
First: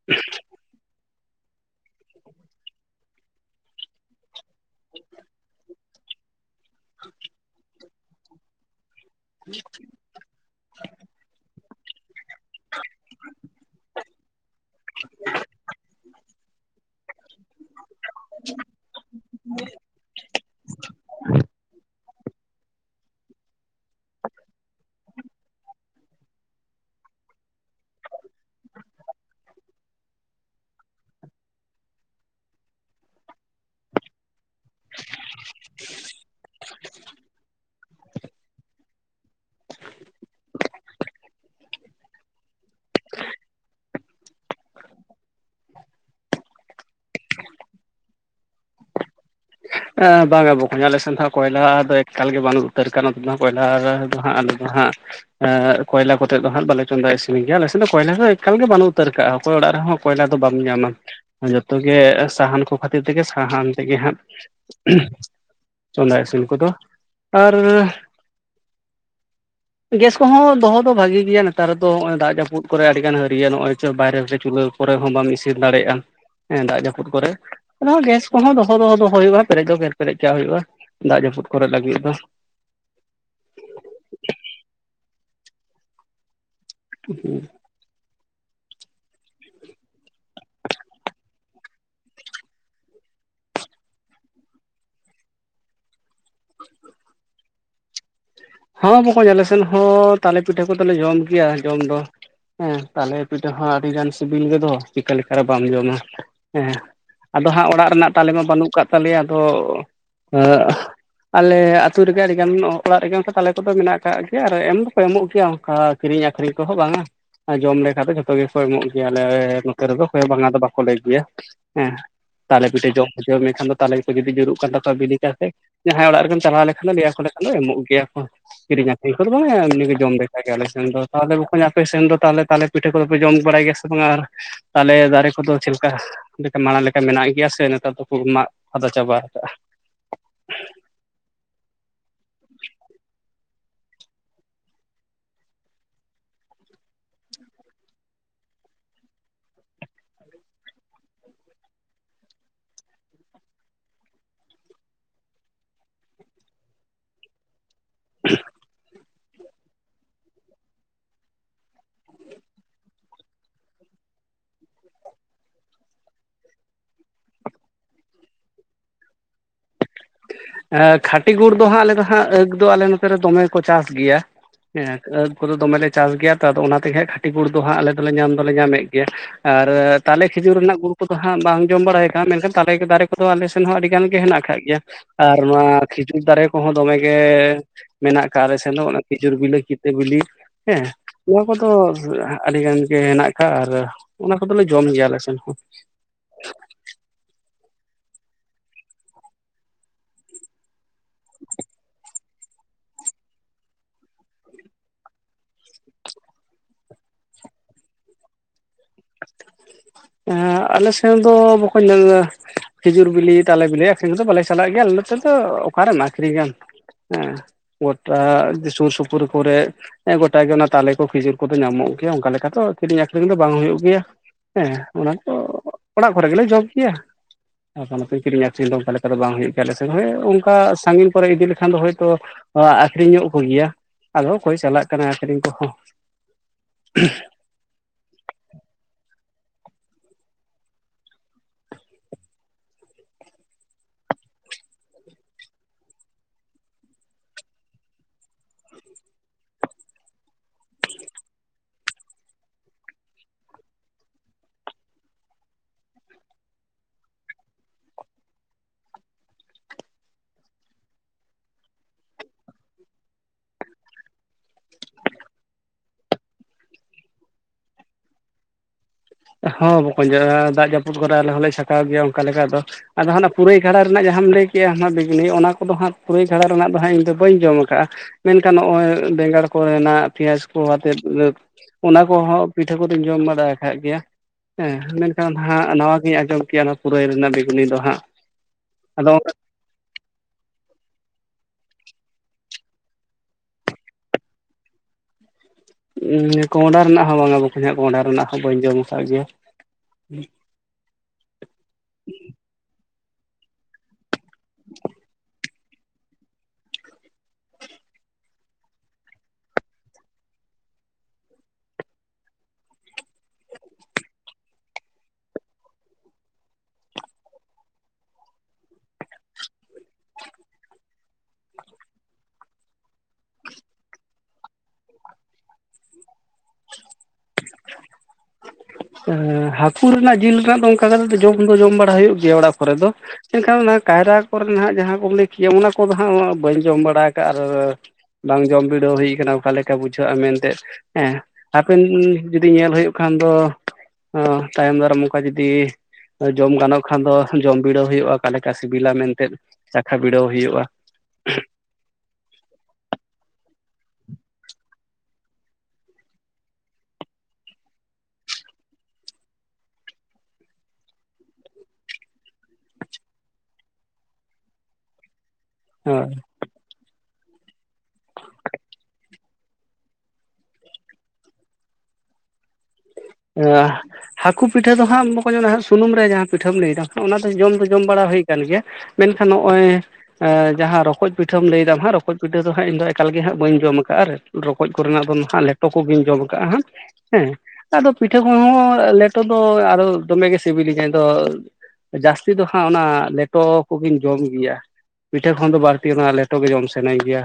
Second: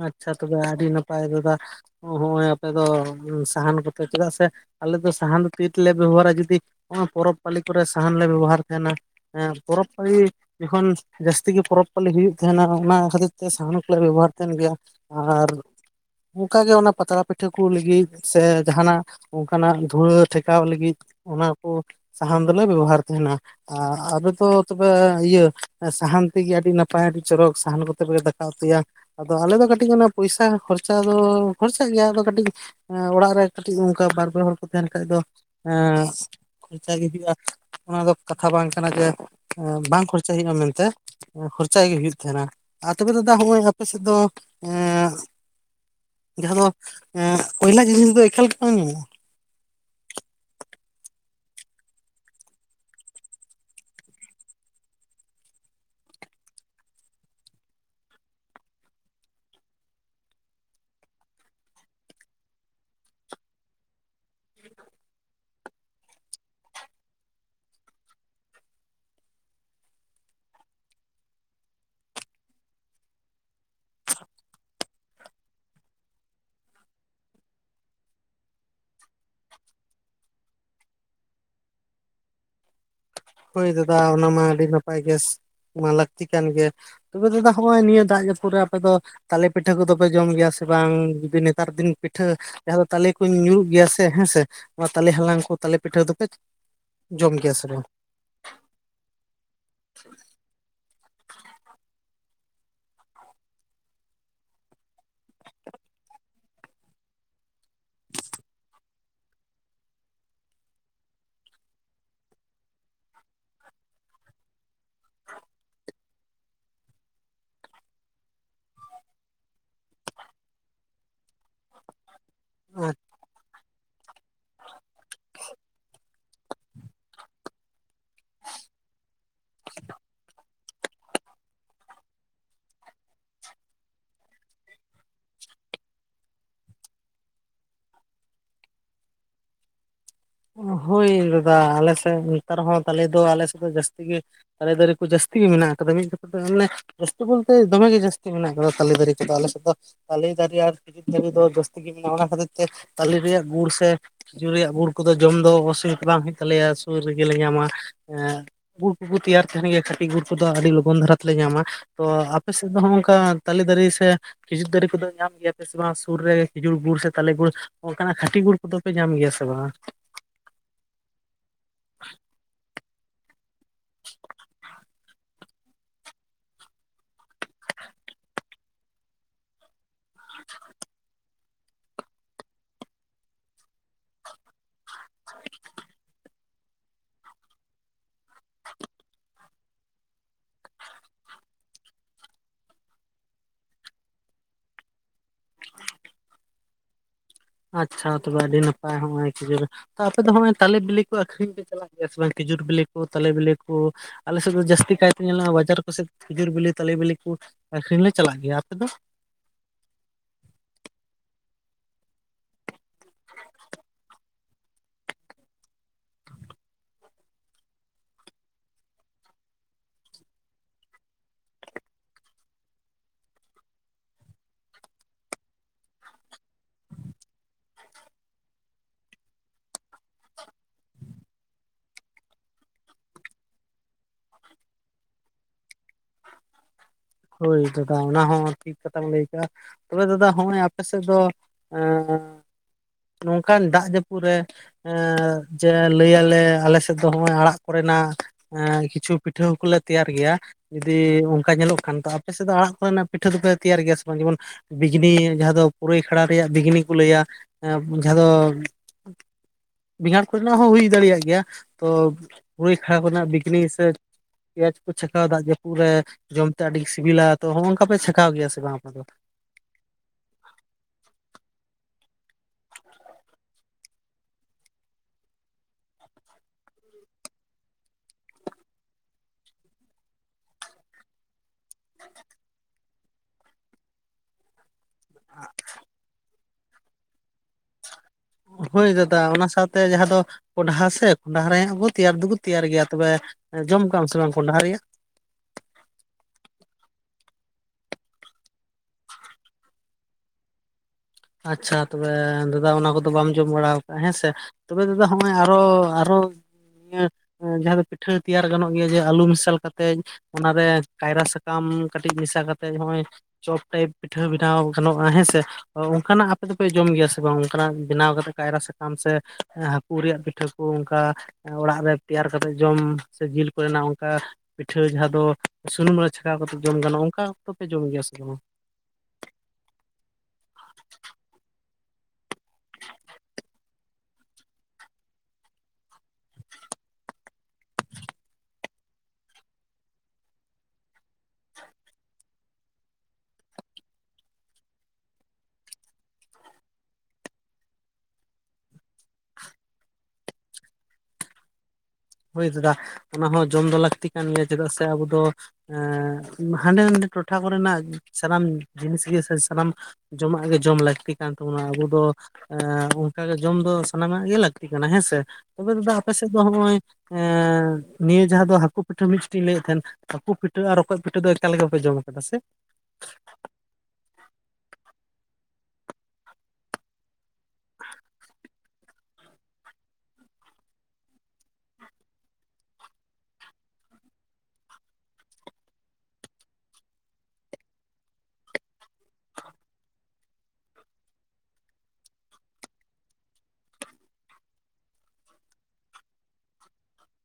ᱟᱪᱪᱷᱟ ᱛᱚᱵᱮ ᱟᱹᱰᱤ ᱱᱟᱯᱟᱭ ᱫᱟᱫᱟ, ᱚ ᱦᱚᱸᱜᱼᱚᱭ ᱟᱯᱮ ᱫᱚ ᱥᱟᱦᱟᱱ ᱠᱚᱛᱮ ᱪᱮᱫᱟᱜ ᱥᱮ, ᱟᱞᱮ ᱫᱚ ᱥᱟᱦᱟᱱ ᱫᱚ ᱛᱤ ᱨᱮᱞᱮ ᱵᱮᱵᱚᱦᱟᱨᱟ ᱡᱩᱫᱤ ᱚᱱᱟ ᱯᱚᱨᱚᱵᱽ ᱯᱟᱞᱤ ᱠᱚᱨᱮ ᱥᱟᱦᱟᱱ ᱞᱮ ᱵᱮᱵᱚᱦᱟᱨ ᱛᱟᱦᱮᱸᱱᱟ, ᱮᱸ ᱯᱚᱨᱚᱵᱽ ᱯᱟᱞᱤ ᱡᱚᱠᱷᱚᱱ ᱡᱟᱹᱥᱛᱤ ᱜᱮ ᱯᱚᱨᱚᱵᱽ ᱯᱟᱞᱤ ᱦᱩᱭᱩᱜ ᱛᱟᱦᱮᱸᱱᱟ, ᱚᱱᱟ ᱠᱷᱟᱹᱛᱤᱨ ᱛᱮ ᱥᱟᱦᱟᱱ ᱠᱚᱞᱮ ᱵᱮᱵᱚᱦᱟᱨ ᱛᱟᱦᱮᱸᱱ ᱜᱮᱭᱟ ᱟᱨ ᱚᱝᱠᱟ ᱜᱮ ᱚᱱᱟ ᱯᱟᱛᱟᱲᱟ ᱯᱤᱴᱷᱟᱹ ᱠᱚ ᱞᱟᱹᱜᱤᱫ ᱥᱮ ᱡᱟᱦᱟᱸᱱᱟᱜ ᱚᱱᱴᱝᱠᱟᱱᱟᱜ ᱫᱷᱩᱲᱟᱹ ᱴᱷᱮᱠᱟᱣ ᱞᱟᱹᱜᱤᱫ, ᱚᱱᱟ ᱠᱚ ᱥᱟᱦᱟᱱ ᱫᱚᱞᱮ ᱵᱮᱵᱚᱦᱟᱨ ᱛᱟᱦᱮᱸᱱᱟ᱾ ᱟᱨ ᱟᱯᱮ ᱫᱚ ᱛᱚᱵᱮ ᱤᱭᱟᱹ, ᱥᱟᱦᱟᱱ ᱛᱮᱜᱮ ᱟᱹᱰᱤ ᱱᱟᱯᱟᱭ ᱟᱹᱰᱤ ᱪᱚᱨᱚᱠ ᱥᱟᱦᱟᱱ ᱠᱚᱛᱮ ᱯᱮ ᱫᱟᱠᱟ ᱩᱛᱩᱭᱟ, ᱟᱫᱚ ᱟᱞᱮ ᱫᱚ ᱠᱟᱹᱴᱤᱡ ᱚᱱᱟ ᱯᱚᱭᱥᱟ ᱠᱷᱚᱨᱪᱟ ᱫᱚ ᱠᱷᱚᱨᱪᱟᱜ ᱜᱮᱭᱟ ᱟᱫᱚ ᱠᱟᱹᱴᱤᱡ ᱮᱸ ᱚᱲᱟᱜ ᱨᱮ ᱠᱟᱹᱴᱤᱡ ᱚᱝᱠᱟ ᱵᱟᱨ ᱯᱮ ᱦᱚᱲ ᱠᱚ ᱛᱟᱦᱮᱸᱱ ᱠᱷᱟᱡ ᱫᱚ ᱮᱸ ᱠᱷᱚᱨᱪᱟ ᱜᱮ ᱦᱩᱭᱩᱜᱼᱟ, ᱚᱱᱟ ᱫᱚ ᱠᱟᱛᱷᱟ ᱵᱟᱝ ᱠᱟᱱᱟ ᱡᱮ ᱵᱟᱝ ᱠᱷᱚᱨᱪᱟ ᱦᱩᱭᱩᱜᱼᱟ ᱢᱮᱱᱛᱮ᱾ ᱠᱷᱚᱨᱪᱟ ᱜᱮ ᱦᱩᱭᱩᱜ ᱛᱟᱦᱮᱸᱱᱟ, ᱟᱨ ᱛᱚᱵᱮ ᱫᱟᱫᱟ ᱦᱚᱸᱜᱼᱚᱭ ᱟᱯᱮ ᱥᱮᱫ ᱫᱚ ᱮᱸ ᱡᱟᱦᱟᱸ ᱫᱚ ᱮᱸ ᱠᱚᱭᱞᱟ ᱡᱤᱱᱤᱥ ᱫᱚ ᱮᱠᱟᱞ ᱜᱮ ᱵᱟᱝ ᱧᱟᱢᱚᱜᱼᱟ? ᱮ ᱵᱟᱝᱟ ᱵᱚᱠᱚᱧ ᱟᱞᱮ ᱥᱮᱱ ᱫᱚ ᱦᱟᱸᱜ ᱠᱚᱭᱞᱟ ᱫᱚ ᱮᱠᱟᱞ ᱜᱮ ᱵᱟᱹᱱᱩᱜ ᱩᱛᱟᱹᱨ ᱠᱟᱱᱟ ᱱᱚᱣᱟ ᱠᱚᱭᱞᱟ ᱨᱮ ᱫᱚ ᱦᱟᱸᱜ ᱟᱞᱮ ᱫᱚ ᱦᱟᱸᱜ, ᱮᱸ ᱠᱚᱭᱞᱟ ᱠᱚᱛᱮᱫ ᱫᱚ ᱦᱟᱸᱜ ᱵᱟᱞᱮ ᱪᱚᱸᱫᱟ ᱤᱥᱤᱱ ᱜᱮᱭᱟ, ᱟᱞᱮ ᱥᱮᱫ ᱫᱚ ᱠᱚᱭᱞᱟ ᱫᱚ ᱮᱠᱟᱞ ᱜᱮ ᱵᱟᱹᱱᱩᱜ ᱩᱛᱟᱹᱨ ᱠᱟᱜᱼᱟ ᱚᱠᱚᱭ ᱚᱲᱟᱜ ᱨᱮᱦᱚᱸ ᱠᱚᱭᱞᱟ ᱫᱚ ᱵᱟᱢ ᱧᱟᱢᱟ, ᱡᱚᱛᱚ ᱜᱮ ᱥᱟᱦᱟᱱ ᱠᱚ ᱠᱷᱟᱛᱤᱨ ᱛᱮᱜᱮ ᱥᱟᱦᱟᱱ ᱛᱮᱜᱮ ᱦᱟᱸᱜ ᱪᱚᱸᱫᱟ ᱤᱥᱤᱱ ᱠᱚᱫᱚ, ᱟᱨ [inaudible] ᱜᱮᱥ ᱠᱚᱦᱚᱸ ᱫᱚᱦᱚ ᱫᱚ ᱵᱷᱟᱜᱤ ᱜᱮᱭᱟ ᱱᱮᱛᱟᱨ ᱫᱚ ᱱᱚᱜᱼᱚᱭ ᱫᱟᱜ ᱡᱟᱹᱯᱩᱫ ᱠᱚᱨᱮ ᱟᱹᱰᱤ ᱜᱟᱱ ᱦᱟᱹᱨᱤᱭᱟ ᱱᱚᱜᱼᱚᱭ ᱪᱚ ᱵᱟᱭᱨᱮ ᱨᱮ ᱪᱩᱞᱦᱟᱹ ᱠᱚᱨᱮ ᱦᱚᱸ ᱵᱟᱢ ᱤᱥᱤᱱ ᱫᱟᱲᱮᱭᱟᱜᱼᱟ ᱦᱮᱸ ᱫᱟᱜ ᱡᱟᱹᱯᱩᱫ ᱠᱚᱨᱮ ᱜᱮᱥ ᱠᱚᱦᱚᱸ ᱫᱚᱦᱚ ᱫᱚ ᱫᱚᱦᱚ ᱦᱩᱭᱩᱜᱼᱟ ᱾ ᱯᱮᱨᱮᱡ ᱫᱚ ᱜᱮ ᱯᱮᱨᱮᱡ ᱠᱟᱜ ᱦᱩᱭᱩᱜᱼᱟ ᱫᱟᱜ ᱡᱟᱹᱯᱩᱫ ᱠᱚᱨᱮ ᱞᱟᱹᱜᱤᱫ ᱫᱚ ᱾ ᱦᱳᱭ ᱫᱟᱫᱟ ᱚᱱᱟ ᱢᱟ ᱟᱹᱰᱤ ᱱᱟᱯᱟᱭ ᱜᱮᱥ ᱢᱟ ᱞᱟᱹᱠᱛᱤ ᱠᱟᱱ ᱜᱮ ᱛᱚᱵᱮ ᱫᱟᱫᱟ ᱦᱚ ᱦᱚᱭ ᱱᱤᱭᱟᱹ ᱫᱟᱜ ᱡᱟᱹᱯᱩᱫ ᱨᱮ ᱟᱯᱮ ᱫᱚ ᱛᱟᱞᱮ ᱯᱤᱴᱷᱟᱹ ᱠᱚᱫᱚᱯᱮ ᱡᱚᱢ ᱜᱮᱭᱟ ᱥᱮ ᱵᱟᱝ ᱡᱩᱫᱤ ᱱᱮᱛᱟᱨ ᱫᱤᱱ ᱯᱤᱴᱷᱟᱹ ᱡᱟᱦᱟᱸ ᱫᱚ ᱛᱟᱞᱮ ᱠᱚ ᱧᱩᱨᱩᱜ ᱜᱮᱭᱟ ᱥᱮ ᱦᱮᱸ ᱥᱮ ᱚᱱᱟ ᱛᱟᱞᱮ ᱦᱟᱞᱟᱝ ᱠᱚ ᱛᱟᱞᱮ ᱯᱤᱴᱷᱟᱹ ᱫᱚᱯᱮ ᱡᱚᱢ ᱜᱮᱭᱟ ᱥᱮ ᱵᱟᱝ? ᱦᱮᱸ ᱵᱚᱠᱚᱧ ᱟᱞᱮ ᱥᱮᱱ ᱦᱚᱸ ᱛᱟᱞᱮ ᱯᱤᱴᱷᱟᱹ ᱠᱚᱫᱚᱞᱮ ᱡᱚᱢ ᱜᱮᱭᱟ ᱡᱚᱢ ᱫᱚ ᱾ ᱦᱮᱸ ᱛᱟᱦᱞᱮ ᱯᱤᱴᱷ ᱦᱚᱸ ᱟᱹᱰᱤ ᱜᱟᱱ ᱥᱤᱵᱤᱞ ᱜᱮᱫᱚ ᱪᱤᱠᱟᱹ ᱞᱮᱠᱟᱨᱮ ᱵᱟᱢ ᱡᱚᱢᱟ ᱦᱮᱸ ᱾ ᱟᱫᱚ ᱦᱟᱸᱜ ᱚᱲᱟᱜ ᱨᱮᱱᱟᱜ ᱛᱟᱞᱮ ᱢᱟ ᱵᱟᱹᱱᱩᱜ ᱠᱟᱜ ᱛᱟᱞᱮᱭᱟ ᱟᱫᱚ ᱮᱸᱜ ᱟᱞᱮᱭᱟᱜ ᱟᱹᱛᱩ ᱨᱮᱜᱮ ᱟᱹᱰᱤᱜᱟᱱ ᱚᱲᱟᱜ ᱨᱮᱜᱮ ᱛᱟᱞᱮ ᱠᱚᱫᱚ ᱢᱮᱱᱟᱜ ᱠᱟᱜ ᱜᱮᱭᱟ ᱟᱨ ᱮᱢ ᱫᱚᱠᱚ ᱮᱢᱚᱜ ᱜᱮᱭᱟ ᱚᱱᱠᱟ ᱠᱤᱨᱤᱧ ᱟᱠᱷᱨᱤᱧ ᱠᱚᱦᱚᱸ ᱵᱟᱝ-ᱟ ᱾ ᱡᱚᱢ ᱞᱮᱠᱷᱟ ᱫᱚ ᱡᱷᱚᱛᱚ ᱜᱮᱠᱚ ᱮᱢᱚᱜ ᱜᱮᱭᱟ ᱟᱞᱮ ᱱᱚᱛᱮ ᱨᱮᱫᱚ ᱚᱠᱚᱭ ᱦᱚᱸ ᱵᱟᱝ-ᱟ ᱫᱚ ᱵᱟᱠᱚ ᱞᱟᱹᱭ ᱜᱮᱭᱟ ᱾ ᱦᱮᱸ ᱛᱟᱦᱞᱮ ᱟᱨ ᱯᱤᱴᱷᱟᱹ ᱡᱚᱢ ᱦᱚᱪᱚ ᱢᱮᱠᱷᱟᱱ ᱫᱚ ᱛᱟᱞᱮ ᱠᱚ ᱡᱩᱫᱤ ᱧᱩᱨᱩᱜ ᱠᱟᱱ ᱛᱟᱠᱚᱣᱟ ᱵᱤᱞᱤ ᱠᱟᱛᱮ ᱡᱟᱦᱟᱸᱭ ᱚᱲᱟᱜ ᱨᱮᱜᱮᱢ ᱪᱟᱞᱟᱣ ᱞᱮᱠᱷᱟᱱ ᱞᱟᱹᱭᱟ ᱠᱚ ᱛᱟᱞᱮ ᱮᱢᱚᱜ ᱜᱮᱭᱟ ᱠᱚ ᱠᱤᱨᱤᱧ ᱟᱹᱠᱷᱨᱤᱧ ᱠᱚ ᱫᱚ ᱵᱟᱝ ᱮ ᱮᱢᱱᱤ ᱜᱮ ᱡᱚᱢ ᱞᱮᱠᱷᱟ ᱜᱮ ᱟᱞᱮ ᱥᱮᱱ ᱫᱚ, ᱛᱟᱦᱚᱞᱮ ᱵᱚᱠᱚᱧ ᱟᱯᱮ ᱥᱮᱱ ᱫᱚ ᱛᱟᱦᱚᱞᱮ ᱛᱟᱞᱮ ᱯᱤᱴᱷᱟᱹ ᱠᱚᱫᱚ ᱯᱮ ᱡᱚᱢ ᱵᱟᱲᱟᱭ ᱜᱮᱭᱟ ᱥᱮ ᱵᱟᱝᱼᱟ ᱟᱨ ᱛᱟᱦᱚᱞᱮ ᱫᱟᱨᱮ ᱠᱚᱫᱚ ᱪᱮᱫᱞᱮᱠᱟ ᱞᱮᱠᱟ ᱢᱟᱲᱟᱝ ᱞᱮᱠᱟ ᱢᱮᱱᱟᱜ ᱜᱮᱭᱟ ᱥᱮ ᱱᱮᱛᱟᱨ ᱫᱚᱠᱚ ᱢᱟᱜ [unintelligible] ᱪᱟᱵᱟ ᱠᱟᱜᱼᱟ? ᱦᱳᱭ ᱫᱟᱫᱟ ᱟᱞᱮ ᱥᱮᱫ ᱱᱮᱛᱟᱨ ᱦᱚᱸ ᱛᱟᱞᱮ ᱫᱚ ᱟᱞᱮ ᱥᱮᱫ ᱫᱚ ᱡᱟᱹᱥᱛᱤ ᱜᱮ ᱛᱟᱞᱮ ᱫᱟᱨᱮ ᱠᱚ ᱡᱟᱹᱥᱛᱤ ᱜᱮ ᱢᱮᱱᱟᱜ ᱠᱟᱫᱟ ᱢᱤᱫ ᱠᱟᱛᱷᱟ ᱛᱮ ᱚᱱᱮ ᱡᱟᱹᱥᱛᱤ ᱵᱚᱞᱛᱮ ᱫᱚᱢᱮ ᱜᱮ ᱡᱟᱹᱥᱛᱤ ᱢᱮᱱᱟᱜ ᱠᱟᱫᱟ ᱛᱟᱞᱮ ᱫᱟᱨᱮ ᱠᱚᱫᱚ ᱟᱞᱮ ᱥᱮᱫ ᱫᱚ ᱛᱟᱞᱮ ᱫᱟᱨᱮ ᱟᱨ ᱠᱷᱤᱡᱩᱨ ᱫᱟᱨᱮ ᱫᱚ ᱡᱟᱹᱥᱛᱤ ᱜᱤ ᱢᱮᱱᱟᱜ ᱚᱱᱟ ᱠᱷᱟᱹᱛᱤᱨ ᱛᱮ ᱛᱟᱞᱮ ᱨᱮᱭᱟᱜ ᱜᱩᱲ ᱥᱮ ᱠᱷᱤᱡᱩᱨ ᱨᱮᱭᱟᱜ ᱜᱩᱲ ᱠᱚ ᱫᱚ ᱡᱚᱢ ᱫᱚ ᱚᱥᱩᱵᱤᱫᱟ ᱵᱟᱝ ᱦᱩᱭᱩᱜ ᱛᱟᱞᱮᱭᱟ ᱥᱩᱨ ᱨᱮ ᱜᱮᱞᱮ ᱧᱟᱢᱟ ᱮᱜ ᱜᱩᱲ ᱩᱱᱠᱩ ᱠᱚ ᱛᱮᱭᱟᱨ ᱛᱟᱦᱮᱸᱱ ᱜᱮᱭᱟ ᱠᱷᱟᱹᱴᱤᱡ ᱜᱩᱨ ᱠᱚᱫᱚ ᱟᱹᱰᱤ ᱞᱚᱜᱚᱱ ᱫᱷᱟᱨᱟ ᱛᱮᱞᱮ ᱧᱟᱢᱟ ᱛᱚ ᱟᱯᱮ ᱥᱮᱫ ᱫᱚ ᱱᱚᱜ ᱱᱚᱝᱠᱟ ᱛᱟᱞᱮ ᱫᱟᱨᱮ ᱥᱮ ᱠᱷᱤᱡᱩᱨ ᱫᱟᱨᱮ ᱠᱚᱫᱚ ᱧᱟᱢ ᱜᱮᱭᱟ ᱯᱮᱥ ᱥᱮ ᱵᱟᱝ ᱥᱩᱨ ᱨᱮ ᱠᱷᱤᱡᱩᱨ ᱜᱩᱲ ᱥᱮ ᱛᱟᱞᱮ ᱜᱩᱲ ᱚᱝᱠᱟᱱᱟᱜ ᱠᱷᱟᱹᱴᱤ ᱜᱩᱲ ᱠᱚᱫᱚ ᱯᱮ ᱧᱟᱢ ᱜᱮᱭᱟ ᱥᱮ ᱵᱟᱝᱟ? ᱮᱸ ᱠᱷᱟᱹᱴᱤ ᱜᱩᱲ ᱫᱚ ᱦᱟᱸᱜ ᱟᱞᱮ ᱫᱚ ᱦᱟᱸᱜ ᱟᱹᱠᱜ ᱫᱚ ᱟᱞᱮ ᱱᱚᱛᱮ ᱨᱮ ᱫᱚᱢᱮ ᱠᱚ ᱪᱟᱥ ᱜᱮᱭᱟ ᱦᱮᱸ᱾ ᱟᱹᱠᱜ ᱠᱚᱫᱚ ᱫᱚᱢᱮ ᱞᱮ ᱪᱟᱥ ᱜᱮᱭᱟ ᱛᱚ ᱟᱫᱚ ᱚᱱᱟ ᱛᱮᱜᱮ ᱠᱷᱟᱹᱴᱤᱠ ᱜᱩᱲ ᱫᱚ ᱦᱟᱸᱜ ᱟᱞᱮ ᱫᱚᱞᱮ ᱧᱟᱢ ᱫᱚᱞᱮ ᱧᱟᱢᱮᱫ ᱜᱮᱭᱟ᱾ ᱟᱨ ᱛᱟᱞᱮ ᱠᱷᱤᱡᱩᱨ ᱨᱮᱱᱟᱜ ᱜᱩᱲ ᱠᱚᱫᱚ ᱦᱟᱸᱜ ᱵᱟᱝ ᱡᱚᱢ ᱵᱟᱲᱟᱭ ᱠᱟᱱᱟ ᱢᱮᱱᱠᱷᱟᱱ ᱛᱟᱞᱮ ᱫᱟᱨᱮ ᱠᱚᱫᱚ ᱟᱞᱮ ᱥᱮᱱ ᱦᱚᱸ ᱟᱹᱰᱤ ᱜᱟᱱ ᱜᱮ ᱦᱮᱸᱱᱟᱜ ᱠᱟᱫ ᱜᱮᱭᱟ᱾ ᱟᱨ ᱱᱚᱣᱟ ᱠᱷᱤᱡᱩᱨ ᱫᱟᱨᱮ ᱠᱚᱦᱚᱸ ᱫᱚᱢᱮ ᱜᱮ ᱢᱮᱱᱟᱜ ᱠᱟᱜ ᱟᱞᱮ ᱥᱮᱱ ᱫᱚ ᱚᱱᱟ ᱠᱷᱤᱡᱩᱨ ᱵᱤᱞᱤ ᱛᱤ ᱵᱤᱞᱤ ᱦᱮᱸ ᱱᱚᱣᱟ ᱠᱚᱫᱚ ᱟᱹᱰᱤ ᱜᱟᱱ ᱜᱮ ᱦᱮᱸᱱᱟᱜ ᱟᱠᱟᱫ ᱟᱨ ᱚᱱᱟ ᱠᱚᱫᱚᱞᱮ ᱡᱚᱢ ᱜᱮᱭᱟ ᱟᱞᱮ ᱥᱮᱱ ᱦᱚᱸ᱾ ᱟᱪᱪᱷᱟ ᱛᱚᱵᱮ ᱟᱹᱰᱤ ᱱᱟᱯᱟᱭ ᱦᱚᱸᱜᱼᱚᱭ ᱠᱷᱤᱡᱩᱨ ᱛᱚ ᱟᱯᱮ ᱫᱚ ᱦᱚᱸᱜᱼᱚᱭ ᱛᱟᱞᱮ ᱵᱤᱞᱤ ᱠᱚ ᱟᱹᱠᱷᱨᱤᱧ ᱯᱮ ᱪᱟᱞᱟᱜ ᱜᱮᱭᱟ ᱥᱮ ᱵᱟᱝ ᱠᱷᱤᱡᱩᱨ ᱵᱤᱞᱤ ᱠᱚ ᱛᱟᱞᱮ ᱵᱤᱞᱤ ᱠᱚ? ᱟᱞᱮᱥᱮᱫ ᱫᱚ ᱡᱟᱹᱥᱛᱤ ᱠᱟᱭᱛᱮ ᱧᱮᱞᱚᱜᱼᱟ ᱵᱟᱡᱟᱨ ᱠᱚᱥᱮᱫ ᱠᱷᱩᱤᱡᱩᱨ ᱵᱮᱞᱤ ᱛᱟᱞᱮ ᱵᱤᱞᱤ ᱠᱚ ᱟᱹᱷᱨᱤᱧ ᱞᱮ ᱪᱟᱞᱟᱜ ᱜᱮᱭᱟ ᱟᱯᱮ ᱫᱚ? [inaudible] ᱮᱸᱜ ᱟᱞᱮ ᱥᱮᱱ ᱫᱚ [unintelligible] ᱞᱟᱹᱭᱟ ᱠᱷᱤᱡᱩᱨ ᱵᱤᱞᱤ ᱛᱟᱞᱮ ᱵᱤᱞᱤ ᱟᱠᱷᱨᱤᱧ ᱠᱚᱫᱚ ᱵᱟᱞᱮ ᱪᱟᱞᱟᱜ ᱜᱮᱭᱟ ᱟᱞᱮ ᱱᱚᱛᱮ ᱫᱚ ᱚᱠᱟᱨᱮᱢ ᱟᱠᱷᱨᱤᱧᱟ᱾ ᱦᱮᱸ ᱜᱚᱴᱟ ᱥᱩᱨ ᱥᱩᱯᱩᱨ ᱠᱚᱨᱮᱜ ᱦᱮᱸ ᱜᱚᱴᱟ ᱜᱮ ᱚᱱᱟ ᱛᱟᱞᱮ ᱠᱚ ᱠᱷᱤᱡᱩᱨ ᱠᱚᱫᱚ ᱧᱟᱢᱚᱜ ᱜᱮᱭᱟ ᱚᱱᱠᱟ ᱞᱮᱠᱟ ᱫᱚ ᱠᱤᱨᱤᱧ ᱟᱠᱷᱨᱤᱧ ᱫᱚ ᱵᱟᱝ ᱦᱩᱭᱩᱜ ᱜᱮᱭᱟ᱾ ᱦᱮᱸ ᱚᱱᱟ ᱫᱚ ᱚᱲᱟᱜ ᱠᱚᱨᱮ ᱜᱮᱞᱮ ᱡᱚᱢ ᱠᱮᱭᱟ᱾ ᱟᱯᱟᱱ ᱟᱯᱤᱱ ᱠᱤᱨᱤᱧ ᱟᱹᱠᱷᱨᱤᱧ ᱫᱚ ᱚᱱᱠᱟ ᱞᱮᱠᱟ ᱫᱚ ᱵᱟᱝ ᱦᱩᱭᱩᱜ ᱜᱮᱭᱟ ᱟᱞᱮᱥᱮᱱ ᱦᱳᱭ ᱚᱱᱠᱟ ᱥᱟᱺᱜᱤᱧ ᱠᱚᱨᱮ ᱤᱫᱤ ᱞᱮᱠᱷᱟᱱ ᱫᱚ ᱦᱳᱭᱛᱳ ᱟᱜ ᱟᱠᱷᱨᱤᱧ ᱧᱚᱜ ᱠᱚᱜᱮᱭᱟ ᱟᱫᱚ ᱚᱠᱚᱭ ᱪᱟᱞᱟᱜ ᱠᱟᱱᱟ ᱟᱠᱷᱨᱤᱧ ᱠᱚᱦᱚᱸ᱾ ᱦᱳᱭ ᱫᱟᱫᱟ ᱚᱱᱟ ᱦᱚᱸ ᱴᱷᱤᱠ ᱠᱟᱛᱷᱟᱢ ᱞᱟᱹᱭ ᱠᱮᱫᱟᱜᱼᱟ᱾ ᱛᱚᱵᱮ ᱫᱟᱫᱟ ᱱᱚᱜᱼᱚᱭ ᱟᱯᱮ ᱥᱮᱫ ᱫᱚ ᱱᱚᱝᱼᱠᱟᱱ ᱫᱟᱜ ᱡᱟᱹᱯᱩᱫ ᱨᱮ ᱮ ᱡᱮ ᱞᱟᱹᱭᱟᱞᱮ ᱟᱞᱮ ᱥᱮᱫ ᱫᱚ ᱱᱚᱜᱼᱚᱭ ᱟᱲᱟᱜ ᱠᱚ ᱨᱮᱱᱟᱜ ᱮᱜᱸ ᱠᱤᱪᱷᱩ ᱯᱤᱴᱷᱟᱹ ᱦᱚᱠᱚᱞᱮ ᱛᱮᱭᱟᱨ ᱜᱮᱭᱟ ᱡᱩᱫᱤ ᱚᱱᱠᱟ ᱧᱮᱞᱚᱜᱼᱼ ᱵᱟᱠᱷᱟᱱ ᱟᱯ ᱥᱮᱫ ᱫᱚ ᱟᱲᱟᱜ ᱠᱚᱨᱮ ᱱᱟᱜ ᱯᱤᱴᱷᱟᱹ ᱫᱚᱯᱮ ᱛᱮᱭ ᱜᱮᱭᱟ ᱵᱟᱝ ᱡᱮᱢᱚᱱᱼᱼ ᱵᱤᱡᱽᱱᱤ ᱡᱟᱦᱟᱸ ᱫᱚ ᱯᱩᱨᱟᱹᱭ ᱠᱷᱲᱟ ᱨᱮᱭᱟᱜ ᱵᱜᱽᱱᱤ ᱠᱚ ᱞᱟᱹᱭᱟ ᱡᱟᱦᱟᱸ ᱫᱚ ᱵᱮᱸᱜᱟᱲ ᱠᱚ ᱨᱮᱱᱟᱜ ᱦᱚᱸ ᱦᱩᱭ ᱫᱟᱲᱮᱭᱟᱜ ᱜᱮᱭᱟ ᱛᱚ ᱯᱩᱨᱟᱹᱭ ᱠᱷᱲᱟ ᱠᱚ ᱨᱮᱱᱟᱜ ᱵᱜᱽᱱᱤ ᱥᱮᱼᱼ ᱯᱮᱸᱭᱟᱡᱽ ᱠᱚ ᱪᱷᱟᱠᱟᱣ ᱫᱟᱜ ᱡᱟᱹᱯᱩᱫ ᱨᱮ ᱡᱚᱢᱛᱮ ᱟᱹᱰᱤ ᱥᱤᱵᱤᱞᱟ ᱛᱚ ᱦᱚᱸᱝᱠᱟ ᱯᱮ ᱪᱷᱟᱠᱟᱣ ᱜᱮᱭᱟ ᱥᱮ ᱵᱟᱝ ᱟᱯᱮ ᱫᱚ? ᱦᱚᱸ ᱵᱚᱠᱚᱧ ᱫᱟᱜ ᱡᱟᱹᱯᱩᱫ ᱠᱚᱨᱮ ᱟᱞᱮ ᱦᱚᱸᱞᱮ ᱪᱷᱟᱠᱟᱣ ᱜᱮᱭᱟ ᱚᱱᱠᱟ ᱞᱮᱠᱟ ᱫᱚ᱾ ᱟᱫᱚ ᱦᱟᱱᱟ ᱚᱱᱟ ᱯᱩᱨᱟᱹᱭ ᱠᱷᱟᱰᱟ ᱨᱮᱱᱟᱜ ᱡᱟᱦᱟᱸᱢ ᱞᱟᱹᱭ ᱠᱮᱫᱜᱼᱟ ᱦᱟᱱᱟ ᱵᱜᱽᱱᱤ ᱚᱱᱟ ᱠᱚᱫᱚ ᱦᱟᱸᱜ ᱯᱩᱨᱟᱹᱭ ᱠᱷᱟᱰᱟ ᱨᱮᱱᱟᱜ ᱫᱚ ᱦᱟᱸᱜ ᱤᱧᱫᱚ ᱵᱟᱹᱧ ᱡᱚᱢ ᱟᱠᱟᱟᱜᱼᱟ᱾ ᱢᱮᱱᱠᱷᱟᱱ ᱱᱚᱜᱼᱚᱭ ᱵᱮᱸᱜᱟᱲ ᱠᱚᱨᱮᱱᱟᱜ ᱯᱮᱸᱭᱟᱡᱽ ᱠᱚ ᱟᱛᱮᱫ ᱚᱱᱟ ᱠᱚᱦᱚᱸ ᱯᱤᱴᱷᱟᱹ ᱠᱚᱫᱚᱧ ᱡᱚᱢ ᱵᱟᱲᱟ ᱟᱠᱟᱫ ᱜᱮᱭᱟ᱾ ᱦᱮᱸ ᱢᱮᱱ ᱠᱷᱟᱱ ᱦᱟᱸᱜ ᱱᱟᱣᱟ ᱜᱤᱧ ᱟᱸᱡᱚᱢ ᱠᱮᱭᱟ ᱚᱱᱟ ᱯᱩᱨᱟᱹᱭ ᱨᱮᱱᱟᱜ ᱵᱮᱜᱩᱱᱤ ᱫᱚ ᱦᱟᱸᱜ᱾ ᱦᱳᱭ ᱫᱟᱫᱟ ᱟᱫᱚ ᱚᱱᱟ ᱥᱟᱶᱛᱮ ᱡᱟᱦᱟᱸ ᱫᱚ ᱠᱚᱸᱰᱷᱟ ᱥᱮ ᱠᱚᱸᱰᱟ ᱨᱮᱭᱟᱜ ᱦᱚᱸ ᱠᱚ ᱛᱮᱭᱟᱨ ᱫᱚᱠᱚ ᱛᱮᱭᱟᱨ ᱜᱮᱭᱟ ᱛᱚᱵᱮ ᱡᱚᱢ ᱟᱠᱟᱢ ᱥᱮ ᱵᱟᱝ ᱠᱚᱰᱷᱟ ᱨᱮᱭᱟᱜ? ᱩ ᱠᱚᱸᱦᱚᱰᱟ ᱨᱮᱱᱟᱜ ᱦᱚᱸ ᱵᱟᱝᱟ ᱵᱚᱠᱚᱧ ᱠᱚᱸᱦᱚᱰᱟ ᱨᱮᱱᱟᱜ ᱦᱚᱸ ᱵᱟᱹᱧ ᱡᱚᱢ ᱟᱠᱟᱫ ᱜᱮᱭᱟ᱾ ᱟᱪᱪᱷᱟ ᱛᱚᱵᱮ ᱫᱟᱫᱟ ᱚᱱᱟ ᱠᱚᱫᱚ ᱵᱟᱢ ᱡᱚᱢ ᱵᱟᱲᱟ ᱟᱠᱟᱫᱟᱼᱟ ᱦᱮᱸᱥᱮ ᱛᱚᱵᱮ ᱫᱟᱫᱟ ᱦᱚᱸᱜᱚᱭ ᱟᱨ ᱟᱨᱚᱤᱭᱟᱹ ᱡᱟᱦᱟᱸ ᱫᱚ ᱯᱤᱴᱷᱟᱹ ᱛᱮᱭᱟᱨ ᱜᱟᱱᱚᱜ ᱜᱮᱭᱟ ᱡᱮ ᱟᱹᱞᱩ ᱢᱮᱥᱟᱞ ᱠᱟᱛᱮᱫ ᱚᱱᱟᱨᱮ ᱠᱟᱭᱨᱟ ᱥᱟᱠᱟᱢ ᱠᱟᱹᱴᱤᱡ ᱢᱮᱥᱟ ᱠᱟᱛᱮᱜ ᱦᱚᱜᱼᱚᱭᱼᱼ ᱪᱚᱯ ᱴᱟᱭᱤᱯ ᱯᱤᱴᱷᱟᱹ ᱵᱮᱱᱟᱣ ᱜᱟᱱᱚᱜᱼᱟ ᱦᱮᱸ ᱥᱮ ᱛᱚ ᱚᱱᱠᱟ ᱱᱟᱜ ᱟᱯᱮ ᱫᱚᱯᱮ ᱡᱚᱢ ᱜᱮᱭᱟ ᱥᱮ ᱵᱟᱝ? ᱚᱱᱠᱟᱱᱟᱜ ᱵᱮᱱᱟᱣ ᱠᱟᱛᱮᱜ ᱠᱟᱭᱨᱟ ᱥᱟᱠᱟᱢ ᱥᱮᱼᱼ ᱦᱟᱠᱩ ᱨᱮᱭᱟᱜ ᱯᱤᱴᱷᱟᱹ ᱠᱚ ᱚᱱᱠᱟ ᱚᱲᱟᱜ ᱨᱮ ᱛᱮᱭᱟᱨ ᱠᱟᱛᱮᱫ ᱡᱚᱢ ᱥᱮ ᱡᱤᱞ ᱠᱚ ᱨᱮᱱᱟᱜ ᱚᱱᱠᱟᱼᱼ ᱯᱤᱴᱷᱟᱹ ᱡᱟᱦᱟᱸ ᱫᱚ ᱥᱩᱱᱩᱢ ᱨᱮ ᱪᱷᱟᱠᱟᱣ ᱠᱟᱛᱮᱫ ᱡᱚᱢ ᱜᱟᱱᱚᱜᱼᱟ ᱚᱱᱠᱟ ᱚᱠᱛᱚ ᱯᱮ ᱡᱚᱢ ᱜᱮᱭᱟ ᱥᱮ ᱵᱟᱝ? ᱦᱮᱸ ᱦᱟᱹᱠᱩ ᱨᱮᱱᱟᱜ ᱡᱤᱞ ᱨᱮᱱᱟᱜ ᱫᱚ ᱚᱱᱠᱟ ᱠᱟᱛᱮ ᱡᱚᱢ ᱫᱚ ᱡᱚᱢ ᱵᱟᱲᱟ ᱦᱩᱭᱩᱜ ᱜᱮᱭᱟ ᱚᱲᱟᱜ ᱠᱚᱨᱮ ᱫᱚ᱾ ᱮᱱᱠ ᱷᱟᱱ ᱚᱱᱟ ᱠᱟᱭᱨᱟ ᱠᱚᱨᱮᱟᱸᱜ ᱡᱟᱦᱟᱸ ᱠᱚᱢ ᱞᱟᱹᱭ ᱠᱮᱜᱼᱟ ᱚᱱᱟ ᱠᱚᱫᱚ ᱦᱟᱸᱜ ᱩᱱᱟᱹᱜ ᱵᱟᱹᱧ ᱡᱚᱢ ᱵᱟᱲᱟ ᱟᱠᱟᱫᱼᱟ ᱟᱨᱼᱼ ᱵᱟᱝ ᱡᱚᱢ ᱵᱤᱰᱟᱹᱣ ᱦᱩᱭ ᱟᱠᱟᱱᱟ ᱚᱠᱟᱮ ᱞᱮᱠᱟ ᱵᱩᱡᱷᱟᱹᱜᱼᱟ ᱢᱮᱱ ᱛᱮ ᱦᱮᱸ ᱦᱟᱯᱮᱱ ᱡᱩᱫᱤ ᱧᱮᱞ ᱦᱩᱭᱩᱜ ᱠᱷᱟᱱ ᱫᱚ, ᱚ ᱛᱟᱭᱚᱢ ᱫᱟᱨᱟᱢ ᱚᱱᱝᱼᱠᱟ ᱡᱩᱫᱤᱼᱼ ᱡᱚᱢ ᱜᱟᱱᱚᱜ ᱠᱷᱟᱱ ᱫᱚ ᱡᱚᱢ ᱵᱤᱰᱟᱹᱣ ᱦᱩᱭᱩᱜᱼᱟ ᱚᱠᱟᱞᱮᱠᱟ ᱥᱤᱵᱤᱞᱟ ᱢᱮᱱᱛᱮ, ᱪᱟᱠᱷᱟ ᱵᱤᱲᱟᱹᱣ ᱦᱩᱭᱩᱜᱼᱟ᱾ ᱦᱩᱭ ᱫᱟᱫᱟ ᱚᱱᱟ ᱦᱚᱸ ᱡᱚᱢ ᱫᱚ ᱞᱟᱹᱠᱛᱤ ᱠᱟᱱ ᱜᱮᱭᱟ ᱪᱮᱫᱟᱜ ᱥᱮ ᱟᱵᱚ ᱫᱚᱼᱼ ᱦᱟᱸᱰᱮ ᱱᱟᱰᱮ ᱴᱚᱴᱷᱟ ᱠᱚᱨᱮᱱᱟᱜ ᱥᱟᱱᱟᱢ ᱡᱤᱱᱤᱥ ᱜᱮ ᱥᱟᱱᱟᱢᱼᱼ ᱡᱚᱢᱟᱜ ᱜᱮ ᱡᱚᱢ ᱞᱟᱹᱠᱛᱤ ᱠᱟᱱ ᱛᱟᱵᱚᱱᱟ ᱟᱵᱚ ᱫᱚᱼᱼ ᱚᱱᱠᱟᱜᱮ ᱡᱚᱢ ᱫᱚ ᱥᱟᱱᱟᱢᱟᱜ ᱜᱮ ᱞᱟᱹᱠᱛᱤ ᱠᱟᱱᱟ ᱦᱮᱸᱥᱮ ᱛᱚᱵᱮ ᱫᱟᱫᱟ ᱦᱳᱭ ᱟᱯᱮ ᱥᱮᱫ ᱫᱚ ᱱᱚᱜᱼᱚᱭ [inaudible] ᱮᱸ ᱱᱤᱭᱟᱹ ᱡᱟᱦᱟᱸ ᱫᱚ ᱦᱟᱹᱠᱩ ᱯᱤᱴᱷᱟᱹ ᱢᱤᱫ ᱪᱮᱱ ᱤᱧ ᱞᱟᱹᱭᱮᱫ ᱛᱟᱦᱮᱸᱱ ᱦᱟᱹᱠᱩ ᱯᱤᱴᱷᱟᱹ ᱟᱨ ᱨᱚᱠᱚᱡ ᱯᱤᱴᱷᱟᱹ ᱫᱚ ᱮᱠᱟᱞᱮᱯᱮ ᱡᱚᱢ ᱠᱟᱫᱟ ᱥᱮ? ᱟ ᱦᱟᱹᱠᱩ ᱯᱤᱴᱷᱟᱹ ᱫᱚ ᱦᱦᱟᱸᱜ ᱵᱟᱠᱚ ᱥᱩᱱᱩᱢ ᱨᱮ ᱡᱟᱦᱟᱸ ᱯᱤᱴᱷᱟᱹᱢ ᱞᱟᱹᱭᱫᱟᱟ ᱚᱱᱟ ᱫᱚ ᱡᱚᱢ ᱫᱚ ᱡᱚᱢ ᱵᱟᱲᱟ ᱦᱩᱭ ᱠᱟᱱ ᱜᱮᱭᱟ᱾ ᱢᱮᱱ ᱠᱷᱟᱱ ᱱᱚᱜᱼᱚᱭᱼᱼ ᱡᱟᱦᱟᱸ ᱨᱚᱠᱚᱡ ᱯᱤᱴᱷᱟᱹᱢ ᱞᱟᱹᱭ ᱫᱟᱢ ᱦᱟᱸᱜ ᱨᱚᱠᱚᱡ ᱯᱤᱴᱷᱟᱹ ᱫᱚ ᱦᱟᱸᱜᱧ ᱮᱠᱟᱞ ᱜᱮᱮ ᱦᱟᱸᱜ ᱵᱟᱹᱧ ᱡᱚᱢ ᱟᱠᱟᱫᱼᱟ ᱟᱨᱼᱼ ᱨᱚᱠᱚᱡ ᱠᱚᱨᱮᱱᱟᱜ ᱫᱚ ᱱᱟᱦᱟᱜ ᱞᱮᱴᱚ ᱠᱚᱜᱮᱢ ᱡᱚᱢ ᱠᱟᱜᱼᱟ, ᱦᱟᱸᱜ ᱦᱮᱸ ᱟᱫᱚ ᱯᱤᱴᱷᱟᱹ ᱠᱚᱦᱚᱸ ᱞᱮᱴᱚ ᱫᱚ ᱟᱫᱚ ᱫᱚᱢᱮᱜᱮ ᱜᱮ ᱥᱤᱵᱤ ᱞᱤᱧᱟ ᱫᱚᱼᱼ ᱡᱟᱹᱥᱛᱤ ᱫᱚ ᱦᱟᱸᱜ ᱚᱱᱟ ᱞᱮᱴᱚ ᱠᱚᱜᱮᱧ ᱡᱚᱢ ᱜᱮᱭᱟ᱾ ᱯᱤᱴᱷᱟᱹ ᱠᱷᱚᱱ ᱫᱚ ᱵᱟᱹᱲᱛᱤ ᱞᱮᱴᱚ ᱜᱮ ᱡᱚᱢ ᱥᱟᱱᱟᱧ ᱜᱮᱭᱟ᱾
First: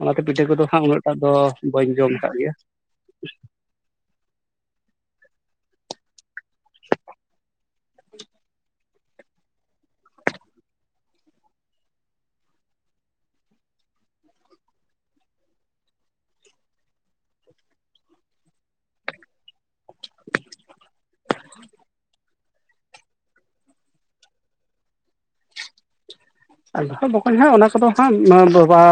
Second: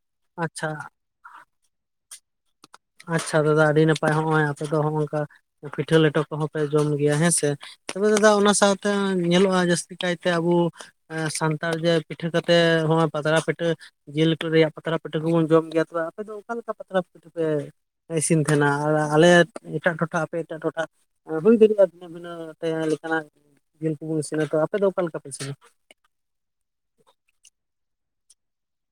ᱚᱱᱟᱛᱮ ᱯᱤᱴᱷᱟᱹ ᱠᱚᱫᱚ ᱟᱪᱪᱷᱟ ᱦᱟᱸᱜ ᱩᱱᱟᱹᱜ ᱴᱟᱜ ᱫᱚ ᱵᱟᱹᱧ ᱡᱚᱢ ᱟᱠᱟᱫ ᱜᱮᱭᱟ᱾ ᱟᱪᱪᱷᱟ ᱫᱟᱫᱟ ᱟᱹᱰᱤ ᱱᱟᱯᱟᱭ ᱦᱚᱜᱼᱚᱭ ᱟᱯᱮ ᱫᱚ ᱦᱚᱜᱼ ᱱᱚᱝᱠᱟ ᱯᱤᱴᱷᱟᱹ ᱞᱮᱴᱚ ᱠᱚᱦᱚᱸ ᱯᱮ ᱡᱚᱢ ᱜᱮᱭᱟ ᱦᱮᱸ ᱥᱮ ᱛᱚᱵᱮ ᱫᱟᱫᱟ ᱚᱱᱟ ᱥᱟᱶᱛᱮ ᱧᱮᱞᱚᱜᱼᱟ ᱡᱟᱹᱥᱛᱤ ᱠᱟᱭᱛᱮ ᱟᱵᱚ ᱥᱟᱱᱛᱟᱲ ᱡᱮ ᱯᱤᱴᱷᱟᱹ ᱠᱟ ᱠᱟᱛᱮᱫ ᱱᱚᱣᱟ ᱯᱟᱛᱲᱟ ᱯᱤᱴᱷᱟᱹ ᱡᱤᱞ ᱩᱛᱩ ᱨᱮᱭᱟᱜ ᱯᱟᱛᱲᱟ ᱯᱟᱹᱴᱷᱟᱹ ᱠᱚᱵᱚᱱ ᱡᱚᱢ ᱜᱮᱭᱟ ᱛᱚᱵᱮ ᱟᱯᱮ ᱫᱚ ᱚᱱᱠᱟᱮ ᱞᱮᱠᱟ ᱯᱟᱛᱲᱟ ᱯᱤᱴᱷᱟᱹ ᱯᱮ? ᱤᱥᱤᱱ ᱛᱟᱦᱮᱱᱟ, ᱟᱨ ᱟᱞᱮ ᱮᱴᱟᱜ ᱴᱚᱴᱷᱟ ᱟᱯᱮ ᱮᱴᱟᱜ ᱴᱚᱴᱷᱟ ᱦᱩᱭ ᱫᱟᱲᱮᱭᱟᱜᱼᱟ ᱞᱮᱠᱟᱱᱟᱜ ᱡᱤᱞ ᱠᱚᱵᱚᱱ ᱤᱥᱤᱱᱟ ᱛᱚ ᱟᱯᱮ ᱫᱚ ᱚᱠᱟ ᱞᱮᱠᱟ ᱯᱮ ᱤᱥᱤᱱᱟ? ᱟ ᱵᱟᱠᱚᱧ ᱦᱟᱸᱜ ᱚᱱᱟ ᱠᱚᱫᱚ ᱦᱟᱸᱜ ᱵᱟᱵᱟ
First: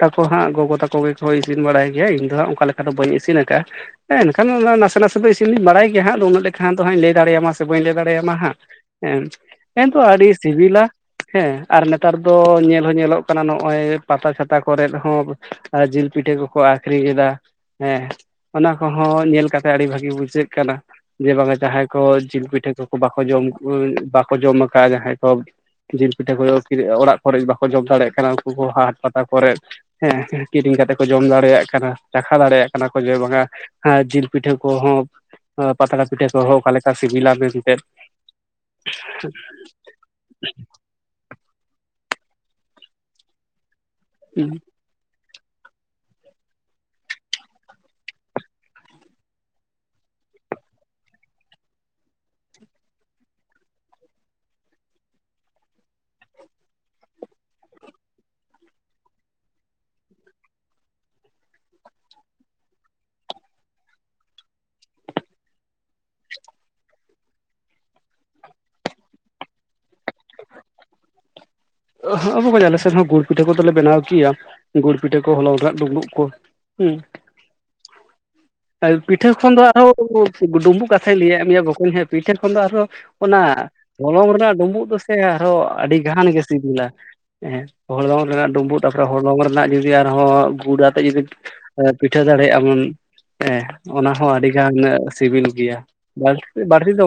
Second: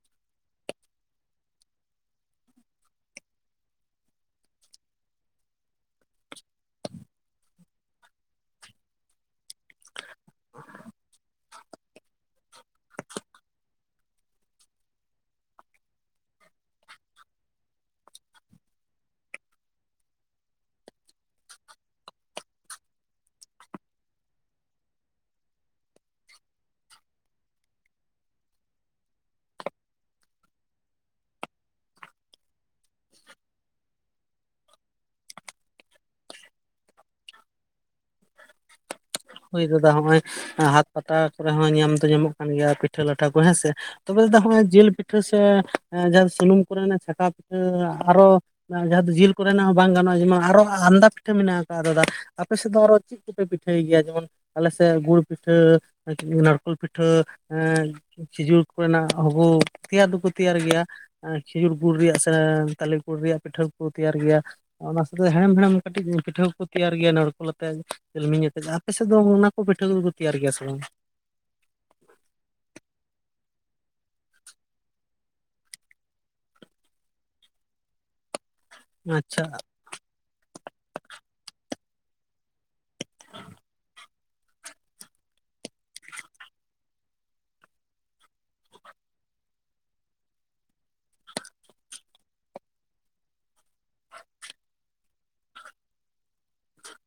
ᱛᱟᱠᱚ ᱦᱟᱸᱜ ᱜᱚ ᱜᱚ ᱛᱟᱠᱚ ᱜᱮᱠᱚ ᱤᱥᱤᱱ ᱵᱟᱲᱟᱭ ᱜᱮᱭᱟ ᱤᱧ ᱫᱚ ᱦᱟᱸᱜ ᱚᱱᱠᱟ ᱞᱮᱠᱟ ᱫᱚ ᱵᱟᱹᱧ ᱤᱱ ᱟᱠᱟᱫᱼᱟ᱾ ᱦᱮᱸᱱᱠᱷᱟᱱ ᱱᱟᱥᱮ ᱱᱟᱥᱮ ᱫᱚ ᱤᱱᱧ ᱵᱟᱭ ᱜᱮ ᱦᱟᱸᱜ ᱟ ᱩᱱᱟᱹᱜ ᱞᱮᱠᱟᱠᱷᱟᱱ ᱫᱚ ᱦᱟᱜ ᱞᱟᱹᱭ ᱫᱮᱭᱟᱢᱟ ᱥᱮ ᱵᱟᱹ ᱞᱟᱹᱭ ᱫᱟᱲᱮᱭᱟᱢᱟ ᱦᱟᱸᱜ, ᱦᱮᱸ ᱠᱤᱱᱛᱩ ᱟᱹᱰᱤ ᱥᱤᱵᱤᱞᱟ ᱦᱮᱸ ᱾ ᱟᱨ ᱱᱮᱛᱟᱨ ᱫᱚ ᱧᱮᱞ ᱦᱚᱸ ᱧᱮᱞᱚᱜ ᱠᱟᱱᱟ, ᱱᱚᱜᱼᱚᱭ ᱯᱟᱛᱟ ᱪᱷᱟᱛᱟ ᱠᱚᱨᱮᱜ ᱦᱚᱸ ᱟᱨ ᱡᱤᱞ ᱯᱤᱴᱷᱟᱹ ᱠᱚᱠᱚ ᱟᱠᱷᱨᱤᱧ ᱮᱫᱟ ᱾ ᱦᱮᱸ ᱚᱱᱟ ᱠᱚᱦᱚᱸ ᱧᱮᱞ ᱠᱟᱛᱮᱜ ᱟᱹᱰᱤ ᱵᱷᱟᱹᱜᱤ ᱵᱩᱡᱷᱟᱹᱜ ᱠᱟᱱᱟ ᱾ ᱡᱮ ᱵᱟᱝ ᱡᱟᱦᱟᱸᱭ ᱠᱚ ᱡᱤᱞ ᱯᱤᱴᱷᱟᱹ ᱠᱚ ᱵᱟᱠᱚ ᱡᱚᱢ ᱵᱟᱠᱚ ᱡᱚᱢ ᱟᱠᱟᱫᱟ ᱡᱟᱦᱟᱸᱭ ᱠᱚ᱾ ᱡᱤᱞ ᱯᱤᱴᱷᱟᱹ ᱠᱚ ᱚᱲᱟᱜ ᱠᱚᱨᱮᱜ ᱵᱟᱠᱚ ᱡᱚᱢ ᱫᱟᱲᱮᱭᱟᱜ ᱠᱟᱱᱟ ᱩᱱᱠᱩ ᱠᱚ ᱦᱟᱴ ᱯᱟᱛᱟ ᱠᱚᱨᱮᱫ, ᱦᱮᱸ ᱠᱤᱨᱤᱧ ᱠᱟᱛᱮ ᱠᱚ ᱡᱚᱢ ᱫᱟᱲᱮᱭᱟᱜ ᱠᱟᱱᱟ ᱾ ᱪᱟᱠᱷᱟ ᱫᱟᱲᱮᱭᱟᱜ ᱠᱟᱱᱟ ᱠᱚ ᱡᱮ ᱵᱟᱝᱟ ᱦᱮᱸ ᱡᱤᱞ ᱯᱤᱴᱷᱟᱹ ᱠᱚᱦᱚᱸ ᱯᱟᱛᱲᱟ ᱯᱤᱴᱷᱟᱹ ᱠᱚᱦᱚᱸ ᱚᱠᱟ ᱞᱮᱠᱟ ᱥᱤᱵᱤᱞᱟ ᱢᱮᱱᱛᱮ ᱾ [unintelligible] ᱦᱩᱭ ᱫᱟ ᱱᱚᱜᱼᱚᱭ ᱦᱟᱴ ᱯᱟᱛᱟ ᱠᱚᱨᱮ ᱦᱚᱸ ᱧᱟᱢ ᱫᱚ ᱧᱟᱢᱚᱜ ᱠᱟᱱ ᱜᱮᱭᱟ ᱯᱤᱴᱷᱟᱹ ᱞᱟᱴᱷᱟ ᱠᱚ ᱦᱮᱸᱥᱮ ᱾ ᱛᱚᱵᱮ ᱛᱮᱫᱚ ᱱᱚᱜᱼᱚᱭ ᱡᱤᱞ ᱯᱤᱴᱷᱟᱹ ᱥᱮ ᱡᱟᱦᱟᱸ ᱥᱩᱱᱩᱢ ᱠᱚᱨᱮᱱᱟᱜ ᱪᱷᱟᱠᱟᱣ ᱯᱤᱴᱷᱟᱹ ᱟᱨᱚ ᱡᱟᱦᱟᱸ ᱫᱚ ᱡᱤᱞ ᱠᱚᱨᱮᱱᱟᱜ ᱦᱚᱸ ᱵᱟᱝ ᱜᱟᱱᱚᱜᱼᱟ, ᱡᱮᱢᱚᱱ ᱟᱨᱚ ᱟᱸᱫᱟ ᱯᱤᱴᱷᱟᱹ ᱢᱮᱱᱟᱜ ᱟᱠᱟᱫ ᱟ ᱟᱯᱮ ᱥᱮᱫ ᱫᱚ ᱟᱨᱚ ᱪᱮᱫ ᱪᱮᱫ ᱠᱚᱯᱮ ᱯᱤᱴᱷᱟᱹᱭ ᱜᱮᱭᱟ? ᱡᱮᱢᱚᱱ ᱟᱞᱮ ᱥᱮᱫ ᱜᱩᱲ ᱯᱤᱴᱷᱟᱹ ᱱᱟᱲᱠᱳᱞ ᱯᱤᱴᱷᱟᱹ ᱮᱸ ᱠᱷᱤᱡᱩᱨ ᱠᱚᱨᱮᱱᱟᱜ ᱦᱚᱸᱵᱚ ᱛᱮᱭᱟᱨ ᱫᱚᱠᱚ ᱛᱮᱭᱟᱨ ᱜᱮᱭᱟ ᱾ ᱠᱷᱤᱡᱩᱨ ᱜᱩᱲ ᱨᱮᱭᱟᱜ ᱥᱮ ᱛᱟᱞᱮ ᱜᱩᱲ ᱨᱮᱭᱟᱜ ᱯᱤᱴᱷᱟᱹ ᱠᱚ ᱛᱮᱭᱟᱨ ᱜᱮᱭᱟ ᱾ ᱚᱱᱟ ᱥᱟᱶᱛᱮ ᱦᱮᱢ ᱦᱮᱢ ᱠᱟᱹᱴᱤᱡ ᱯᱤᱴᱷᱟᱹ ᱠᱚᱠᱚ ᱛᱮᱭᱟᱨ ᱜᱮᱭᱟ ᱱᱟᱲᱠᱳ ᱟᱛᱮᱜ ᱡᱤᱞᱢᱤᱧ ᱟᱛᱮᱫ, ᱟᱨ ᱟᱯᱮ ᱥᱮᱫ ᱫᱚ ᱚᱱᱟ ᱠᱚ ᱯᱤᱴᱷᱟᱹ ᱠᱚᱫᱚᱠᱚ ᱛᱮᱭᱟᱨ ᱜᱮᱭᱟ ᱥᱮ ᱵᱟᱝ? ᱟᱚ ᱟᱞᱮᱥᱮᱫ ᱦᱚᱸ ᱜᱩᱲ ᱯᱤᱴᱷᱟᱹ ᱠᱚᱫᱚᱞᱮ ᱵᱮᱱᱟᱣ ᱠᱮᱭᱟ ᱜᱩᱲ ᱯᱤᱴᱷᱟᱹ ᱠᱚ ᱦᱚᱚᱝ ᱫᱟᱜ ᱰᱩᱵᱩᱜ ᱠᱚ ᱾ ᱦᱮᱸ ᱯᱤᱴᱷᱟᱹ ᱟᱪᱪᱷᱟ ᱠᱷᱚᱱ ᱫᱚ ᱟᱨᱦᱚᱸ ᱰᱩᱢᱵᱩᱜ ᱠᱟᱛᱷᱟᱧ ᱞᱟᱹᱭᱟᱫ ᱢᱮᱭᱟ ᱜᱚᱠᱚᱚᱧ ᱦᱮᱸ ᱯᱤᱴᱷᱮᱱ ᱠᱷᱚᱱ ᱫᱚ ᱟᱨᱦᱚᱸ ᱚᱱᱟ ᱦᱚᱞᱚᱝ ᱨᱮᱱᱟᱜ ᱰᱩᱢᱵᱩᱜ ᱫᱚ ᱥᱮ ᱟᱨᱦᱚᱸ ᱟᱹᱰᱤ ᱜᱟᱱ ᱜᱮ ᱥᱤᱵᱤᱞᱟ - ᱦᱮᱸ ᱦᱚᱲ ᱞᱚᱝ ᱨᱮᱱᱟᱜ ᱰᱩᱢᱵᱩᱜ, ᱛᱟᱯᱚᱨᱮ ᱦᱚᱲ ᱞᱚᱝ ᱨᱮᱱᱟᱜ ᱡᱩᱫᱤ ᱟᱨᱦᱚᱸ ᱜᱩᱰᱟ ᱟᱛᱮᱜ ᱡᱩᱫᱤ ᱯᱤᱴᱷᱟᱹ ᱫᱟᱲᱮᱜᱭᱟᱜ ᱮᱢᱚᱱ ᱦᱮᱸ ᱚᱱᱟ ᱦᱚᱸ ᱟᱹᱰᱤ ᱜᱟᱱ ᱥᱤᱵᱤᱞ ᱜᱮᱭᱟ, ᱵᱟᱹᱲᱛᱤ ᱫᱚ